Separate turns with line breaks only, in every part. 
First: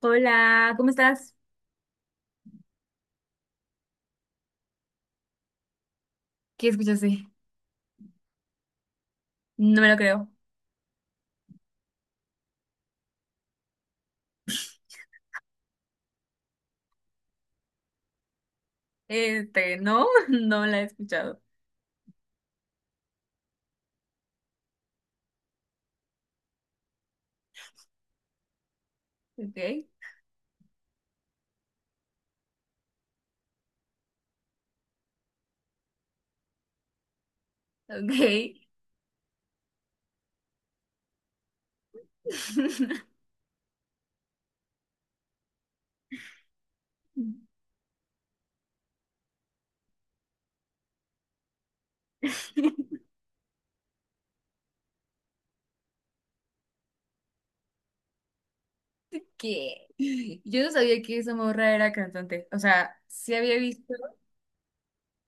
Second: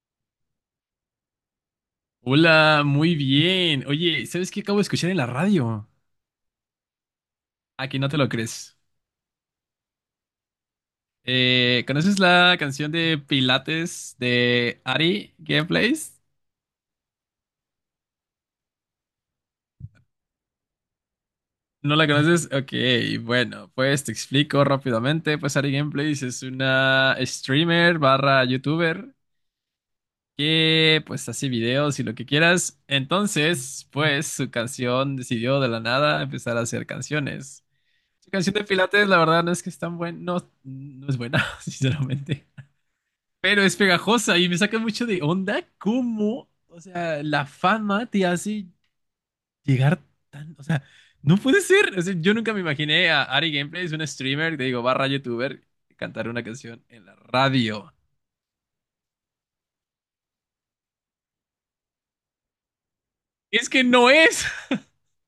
Hola, ¿cómo estás?
Hola, muy bien. Oye, ¿sabes qué acabo de escuchar en la radio?
¿Qué escuchaste?
Aquí no te lo crees.
No me lo creo.
¿Conoces la canción de Pilates de Ari Gameplays?
Este, no, no la he escuchado.
¿No la conoces? Ok, bueno, pues te explico rápidamente. Pues Ari Gameplays es una streamer barra youtuber
Ok,
que pues hace videos y lo que quieras. Entonces, pues su canción decidió de la nada empezar a hacer canciones. Su canción
ok.
de Pilates, la verdad, no es que es tan buena, no, no es buena, sinceramente. Pero es pegajosa y me saca mucho de onda cómo, o sea, la fama te hace llegar tan, o sea, no puede ser. O sea, yo nunca me imaginé a Ari Gameplays, un streamer, te digo, barra youtuber, cantar una canción en la radio.
¿Qué? Yo no sabía que esa morra era cantante. O sea, sí había
Es que
visto.
no es,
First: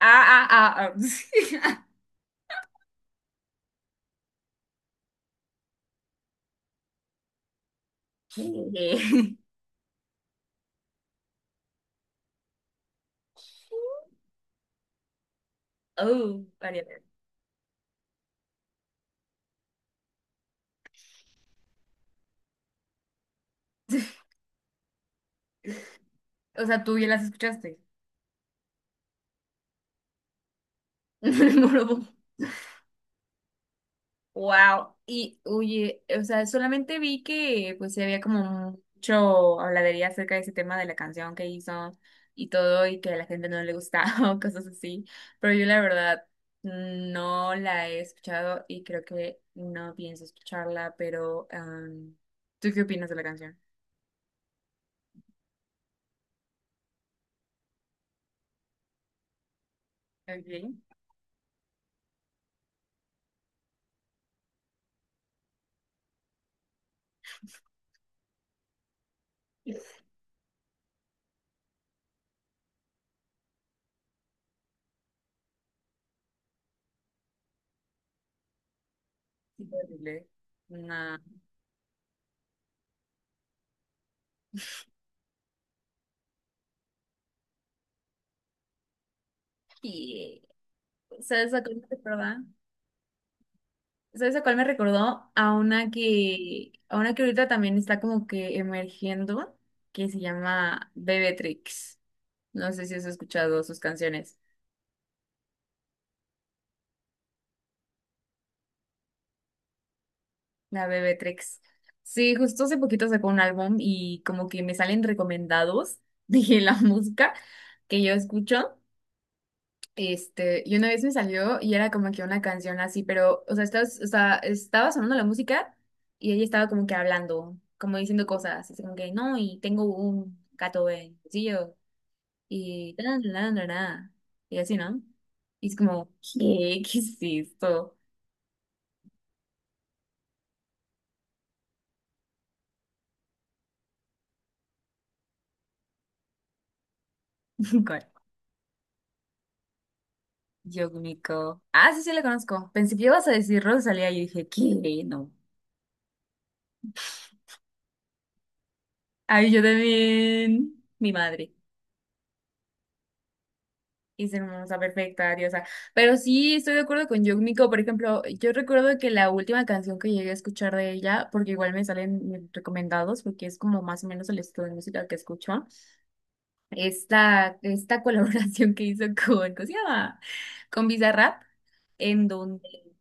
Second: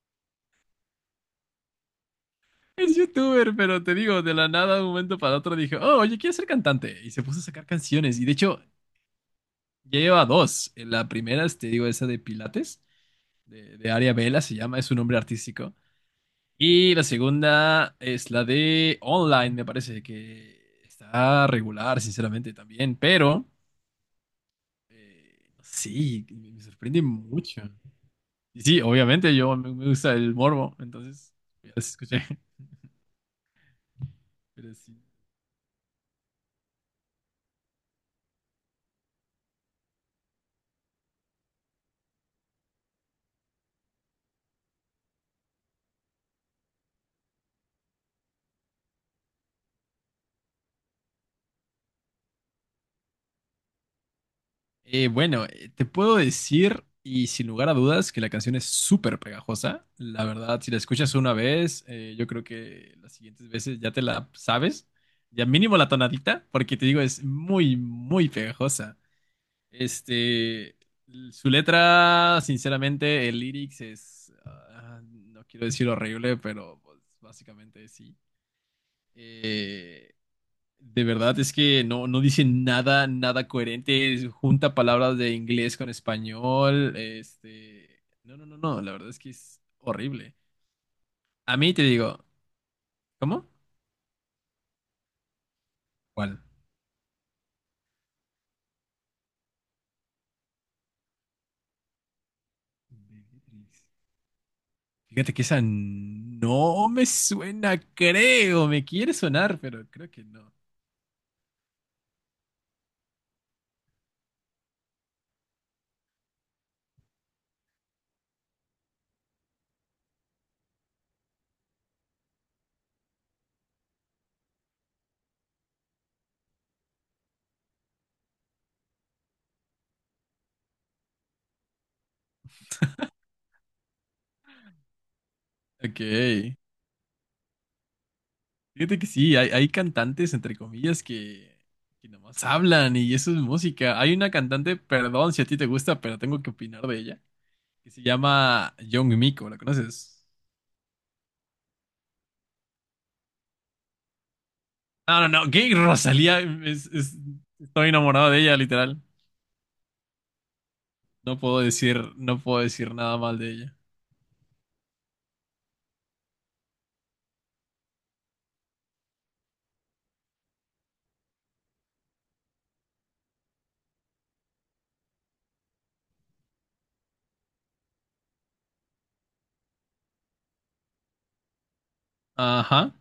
Ah, ah, ah, ah.
es youtuber, pero te digo, de la nada, de un momento para otro dije, oh, oye, quiero ser cantante. Y se puso a sacar canciones. Y de hecho,
¿Qué?
ya lleva dos. La primera, es, te digo, esa de Pilates, de Aria Vela se llama, es su nombre artístico.
Oh,
Y
Ariana.
la segunda es la de online, me parece que está regular, sinceramente, también, pero sí, me
O sea, tú
sorprende
ya las
mucho.
escuchaste.
Y sí, obviamente yo me gusta el morbo, entonces
Me
ya las
morbo.
escuché, pero
Wow,
sí.
y oye, o sea, solamente vi que pues sí había como mucho habladería acerca de ese tema de la canción que hizo y todo y que a la gente no le gustaba o cosas así, pero yo la verdad no la he escuchado y creo que no pienso escucharla, pero ¿tú qué opinas de la canción?
Bueno, te puedo decir, y sin lugar a dudas, que la canción es súper pegajosa. La verdad, si
Okay.
la escuchas una vez, yo creo que las siguientes veces ya te la sabes, ya mínimo la tonadita, porque te digo, es muy, muy pegajosa.
Sí,
Este, su letra, sinceramente, el lyrics es, no quiero decir horrible, pero pues, básicamente sí.
horrible.
De
No.
verdad es que no, no dice nada, nada coherente, es- junta palabras de inglés con español, este, no, no, no, no, la verdad es que es horrible.
Y, o sea,
A
esa
mí
cosa,
te digo,
¿verdad?
¿cómo?
¿Sabes a cuál me recordó?
¿Cuál?
A una que ahorita también está como que emergiendo, que se llama Bebetrix. No sé si has escuchado sus
Beatrix.
canciones.
Fíjate que esa no me suena, creo, me quiere sonar, pero creo que no.
La Bebetrix. Sí, justo hace poquito sacó un álbum y como que me salen recomendados de la música que yo escucho. Este, y una vez me salió y era como que una canción así, pero, o sea, estás, o sea, estaba sonando la música y ella estaba como que hablando, como diciendo cosas, así como que, no, y tengo un gato yo y tan, tan, tan, tan", y así, ¿no? Y es como,
Ok.
¿qué? ¿Qué es esto?
Fíjate que sí, hay cantantes, entre comillas, que nomás hablan y eso es música. Hay una cantante, perdón si a ti te gusta, pero tengo que opinar de ella, que
Con
se llama Young Miko, ¿la conoces?
Yogmiko. Ah, sí, sí, la conozco. Pensé que ibas a decir Rosalía y dije, ¿qué?
No, no,
No.
no, gay Rosalía, es- estoy enamorado de ella, literal.
Ay, yo también. Mi
No
madre.
puedo decir, no puedo decir nada mal de ella.
Es hermosa, perfecta, diosa. Pero sí, estoy de acuerdo con Yumiko. Por ejemplo, yo recuerdo que la última canción que llegué a escuchar de ella, porque igual me salen recomendados, porque es como más o menos el estilo de música que escucho, esta colaboración que hizo con, ¿cómo se llama? Con Bizarrap, en donde
Ajá.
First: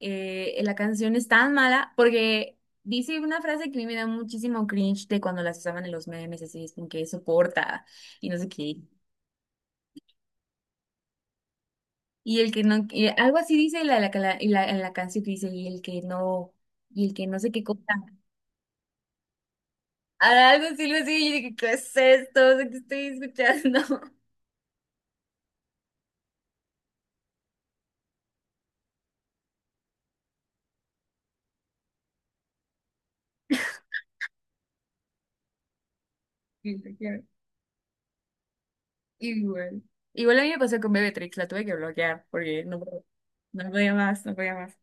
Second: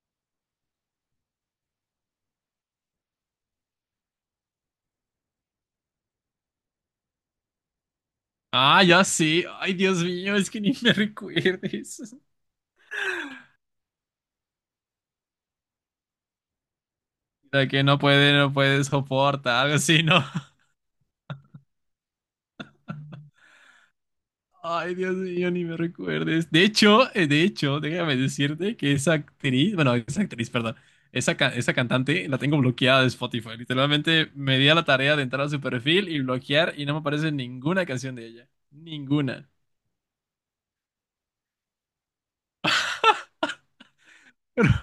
la canción es tan mala, porque dice una frase que a mí me da muchísimo cringe de cuando las usaban en los memes, así es como que soporta y no sé qué.
Ah, ya sí. Ay, Dios mío, es que ni me recuerdes.
Y el que no, y algo así dice la canción que dice, y el que no, y el que no sé qué
La
cosa.
que no puede, no puede soportar, algo así, ¿no?
Ah, algo así, lo así, y yo dije, ¿qué es esto? O sea, ¿qué estoy escuchando?
Ay, Dios mío, ni me recuerdes. De hecho, déjame decirte que esa actriz, bueno, esa actriz, perdón, esa, ca- esa cantante la tengo bloqueada de Spotify. Literalmente me di a la tarea de entrar a su perfil y
Y
bloquear y no
dije,
me
"qué
aparece ninguna canción de ella. Ninguna.
igual. Igual a mí me pasó con Bebetrix, la tuve que bloquear porque no podía más, no podía más.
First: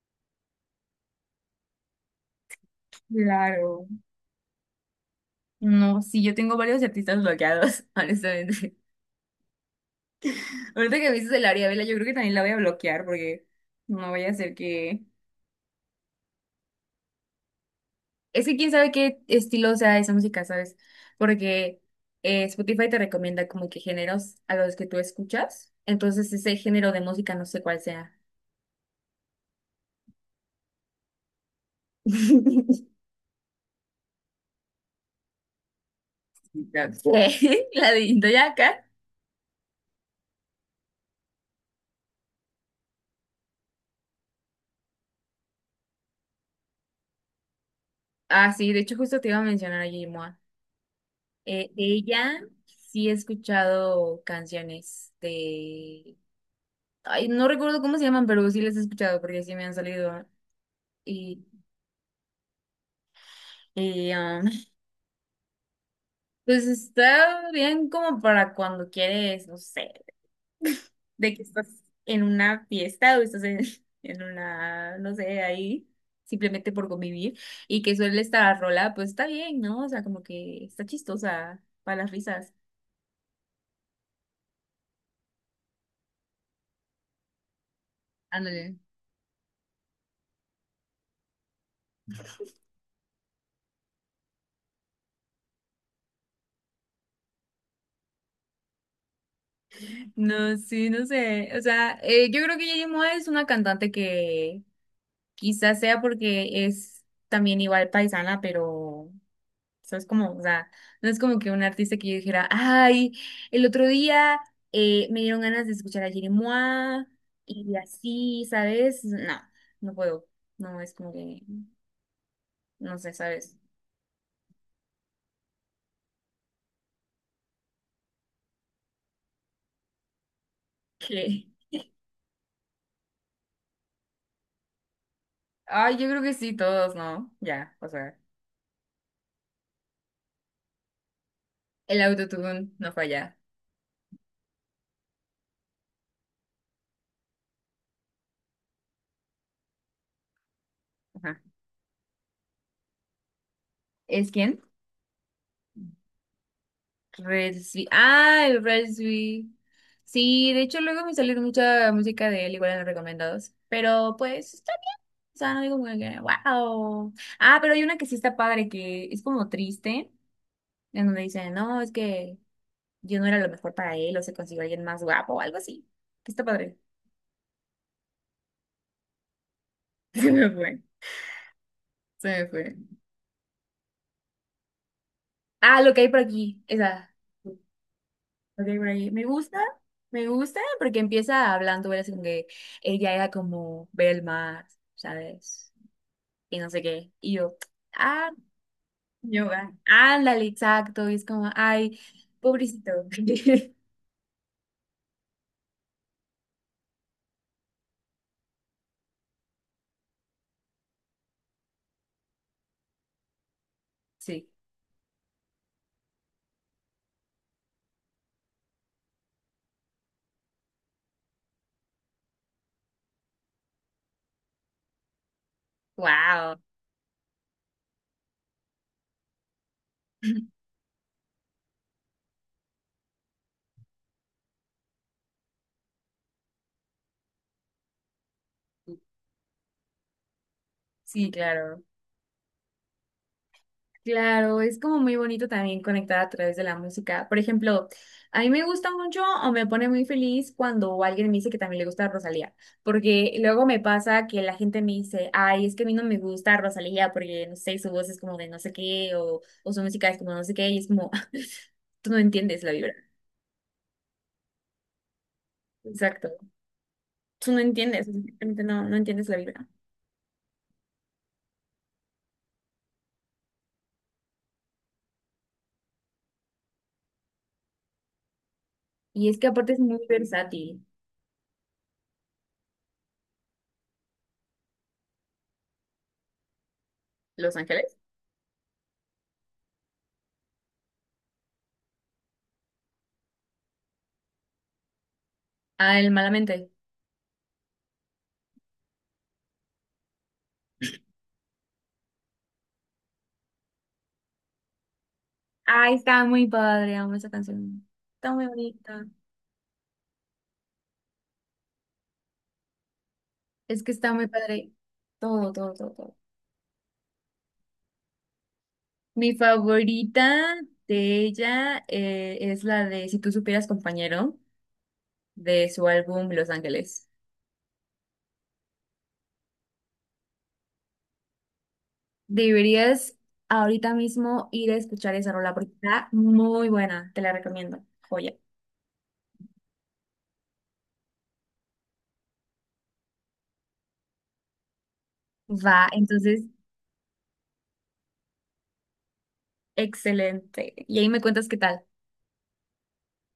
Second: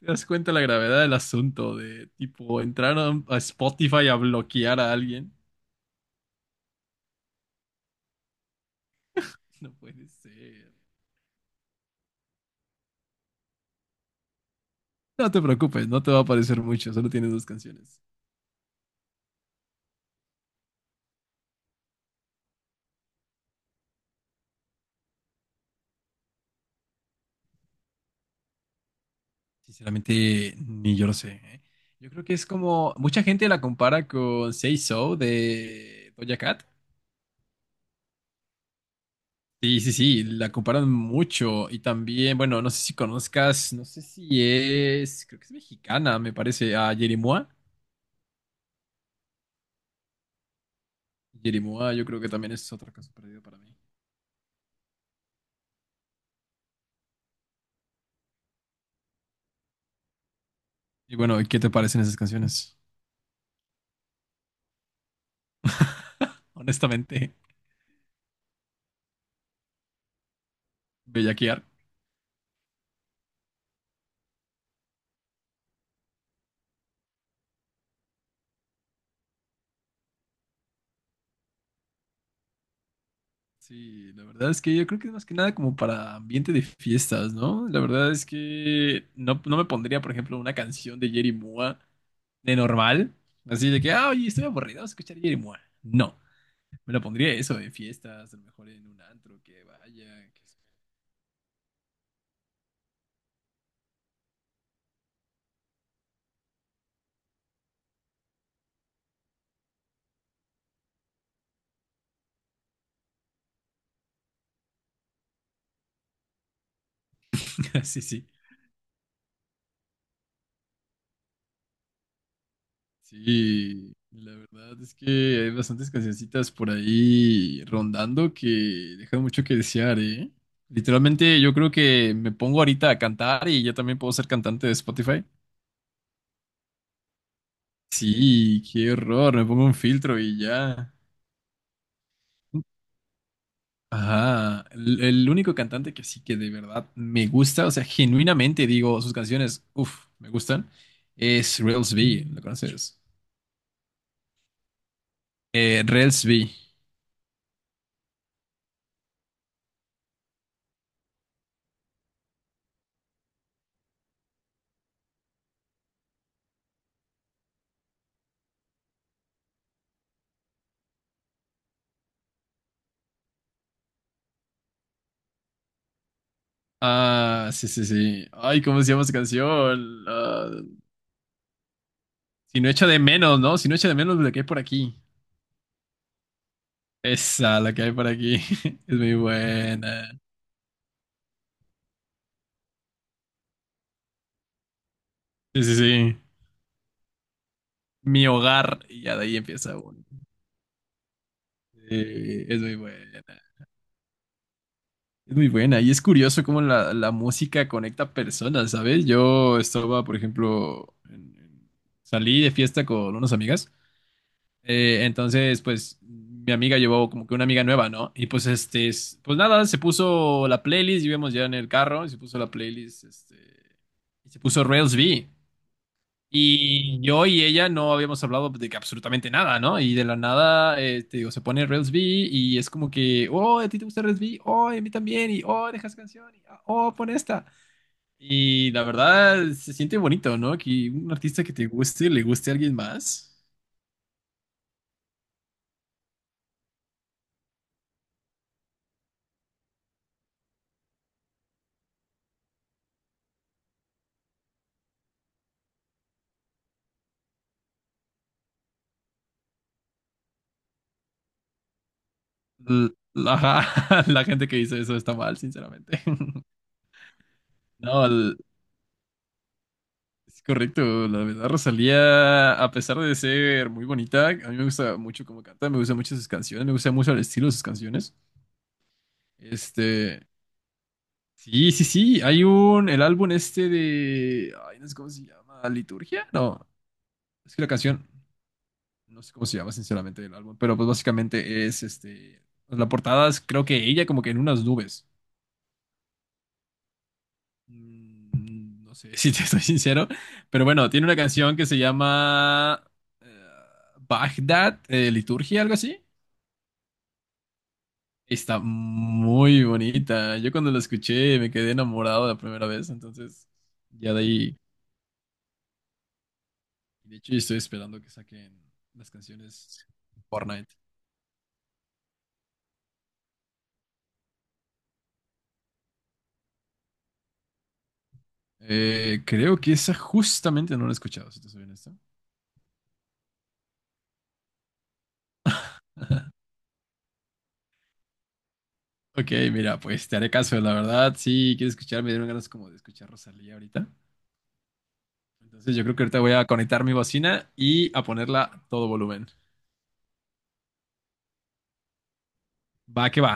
¿Te das cuenta la gravedad del asunto de, tipo, entrar a
Claro.
Spotify a bloquear a alguien?
No, sí, yo tengo varios artistas bloqueados, honestamente.
No puede ser.
Ahorita que me dices el Ariadna, yo creo que también la voy a bloquear porque no vaya a ser que
No te preocupes, no te va a aparecer mucho, solo tienes dos canciones.
es que quién sabe qué estilo sea esa música, ¿sabes? Porque Spotify te recomienda como que géneros a los que tú escuchas. Entonces, ese género de música no sé cuál sea.
Sinceramente, ni yo lo sé. ¿Eh? Yo creo que es como. Mucha gente la compara con Say So de Doja Cat.
Ya sé. La de Indoyaka.
Sí, sí, sí, la comparan mucho. Y también, bueno, no sé si conozcas, no sé si es. Creo que es mexicana, me parece, a Yeri-Mua.
Ah, sí, de hecho, justo te iba a mencionar a Yimoa. De
Yeri-Mua yo creo que
ella
también es otro
sí he
caso perdido para mí.
escuchado canciones de. Ay, no recuerdo cómo se llaman, pero sí las he escuchado porque sí me han salido.
Y bueno,
Y,
¿y qué te parecen esas canciones?
y pues
Honestamente,
está bien como para cuando quieres, no sé, de que
bellaquear.
estás en una fiesta o estás en, en una, no sé, ahí, simplemente por convivir, y que suele estar rola, pues está bien, ¿no? O sea, como que está chistosa para las risas.
Sí, la verdad es que yo creo que es más que nada como para ambiente de fiestas, ¿no? La verdad es
Ándale.
que no, no me pondría, por ejemplo, una canción de Jerry Mua de normal, así de que, ah, oye, estoy aburrido, vamos a escuchar Jerry Mua. No, me lo pondría eso en fiestas, a lo mejor en un antro que vaya. Que-
No, sí, no sé. O sea, yo creo que Yeri Moa es una cantante que quizás sea porque es también igual paisana, pero o sea, es como, o sea, no es como que un artista que yo dijera, ay, el otro día me dieron ganas de escuchar a Jerry Mois y
Sí, sí.
así, ¿sabes? No, no puedo. No, es como que, no sé, ¿sabes?
Sí, la verdad es que hay bastantes cancioncitas por ahí rondando que dejan mucho que desear, ¿eh? Literalmente
Que,
yo creo que me pongo ahorita a cantar y ya también puedo ser cantante de Spotify.
ay, yo creo que sí, todos, ¿no? Ya, o sea,
Sí, qué horror, me pongo un filtro y ya.
el autotune no falla.
Ajá, el único cantante que sí que de verdad me gusta, o sea, genuinamente digo, sus canciones, uff, me gustan,
Ajá.
es Rels B, ¿lo conoces?
¿Es quién?
Rels B.
Red Swe- ah, el Red Swe- sí, de hecho luego me salió mucha música de él, igual en los recomendados. Pero pues, o sea, no digo como que, wow. Ah, pero hay una que sí está padre, que es como triste, en donde dicen, no, es que yo no era lo mejor para él, o se consiguió alguien más guapo, o algo así. Que está padre.
Ah, sí, sí, sí. Ay, ¿cómo se llama esa canción?
Se me
Ah,
fue, se me
si no
fue.
echa de menos, ¿no? Si no echa de menos la que hay por aquí.
Ah, lo que hay por aquí, esa.
Esa, la que hay por aquí.
Lo que hay por
Es
aquí.
muy buena.
Me gusta, porque empieza hablando, era así como que ella era como ver el mar,
Sí,
¿sabes?
sí, sí.
Y no sé qué. Y
Mi
ah,
hogar. Y ya de ahí empieza uno.
ándale, exacto. Y es como, ay,
Sí, es muy
pobrecito.
buena. Es muy buena. Y es curioso cómo la, la música conecta personas, ¿sabes? Yo estaba, por ejemplo, en- salí de fiesta con unas amigas.
Sí.
Entonces, pues mi amiga llevó como que una amiga nueva, ¿no? Y pues este, es- pues nada, se puso la playlist, íbamos ya en el carro, y se puso la playlist, este, y se puso Rails V.
Wow.
Y yo y ella no habíamos hablado de que absolutamente nada, ¿no? Y de la nada, te digo, se pone Rails V y es como que, oh, ¿a ti te gusta Rails V? Oh, y a mí también, y oh, dejas canción, y ah, oh, pon esta. Y la verdad, se siente bonito, ¿no? Que un
Sí,
artista que te
claro.
guste, le guste a alguien más.
Claro, es como muy bonito también conectar a través de la música. Por ejemplo, a mí me gusta mucho o me pone muy feliz cuando alguien me dice que también le gusta Rosalía, porque luego me pasa que la gente me dice, ay, es que a mí no me gusta Rosalía porque, no sé, su voz es como de no sé qué o su música es como no sé qué y es como, tú no entiendes la vibra.
L- ajá, la gente que dice eso está mal, sinceramente.
Exacto. Tú no
No,
entiendes,
l-
simplemente no, no entiendes la vibra.
es correcto. La verdad, Rosalía, a pesar de ser muy bonita, a mí me gusta mucho cómo canta, me gustan mucho sus canciones, me gusta mucho el estilo de sus canciones.
Y es que aparte es muy
Este,
versátil.
sí, sí, sí, hay un, el álbum este de, ay, no sé cómo se llama, Liturgia, no, es
Los
que la
Ángeles.
canción, no sé cómo se llama, sinceramente, el álbum, pero pues básicamente es, este, pues, la portada es creo que ella como que en unas nubes.
Ah, el Malamente.
Mm, no sé si te soy sincero, pero bueno, tiene una canción que se llama eh, Bagdad, Liturgia, algo
Ay,
así.
está muy padre, amo esa canción. Está muy
Está
bonita.
muy bonita. Yo cuando la escuché me quedé enamorado la primera vez, entonces
Es que está
ya de
muy
ahí.
padre. Todo, todo, todo, todo.
De hecho, estoy esperando que saquen las
Mi
canciones
favorita
Fortnite.
de ella es la de Si tú supieras, compañero, de su álbum Los Ángeles.
Creo que esa justamente no la he escuchado, si te soy honesto.
Deberías ahorita mismo ir a escuchar esa rola porque está muy buena. Te la recomiendo. Joya.
Ok, mira, pues te haré caso, la verdad. Sí, quiero escuchar, me dieron ganas como de escuchar Rosalía ahorita. Entonces yo
Va,
creo que ahorita voy
entonces,
a conectar mi bocina y a ponerla a todo volumen.
excelente. Y ahí me cuentas qué tal.
Va que va.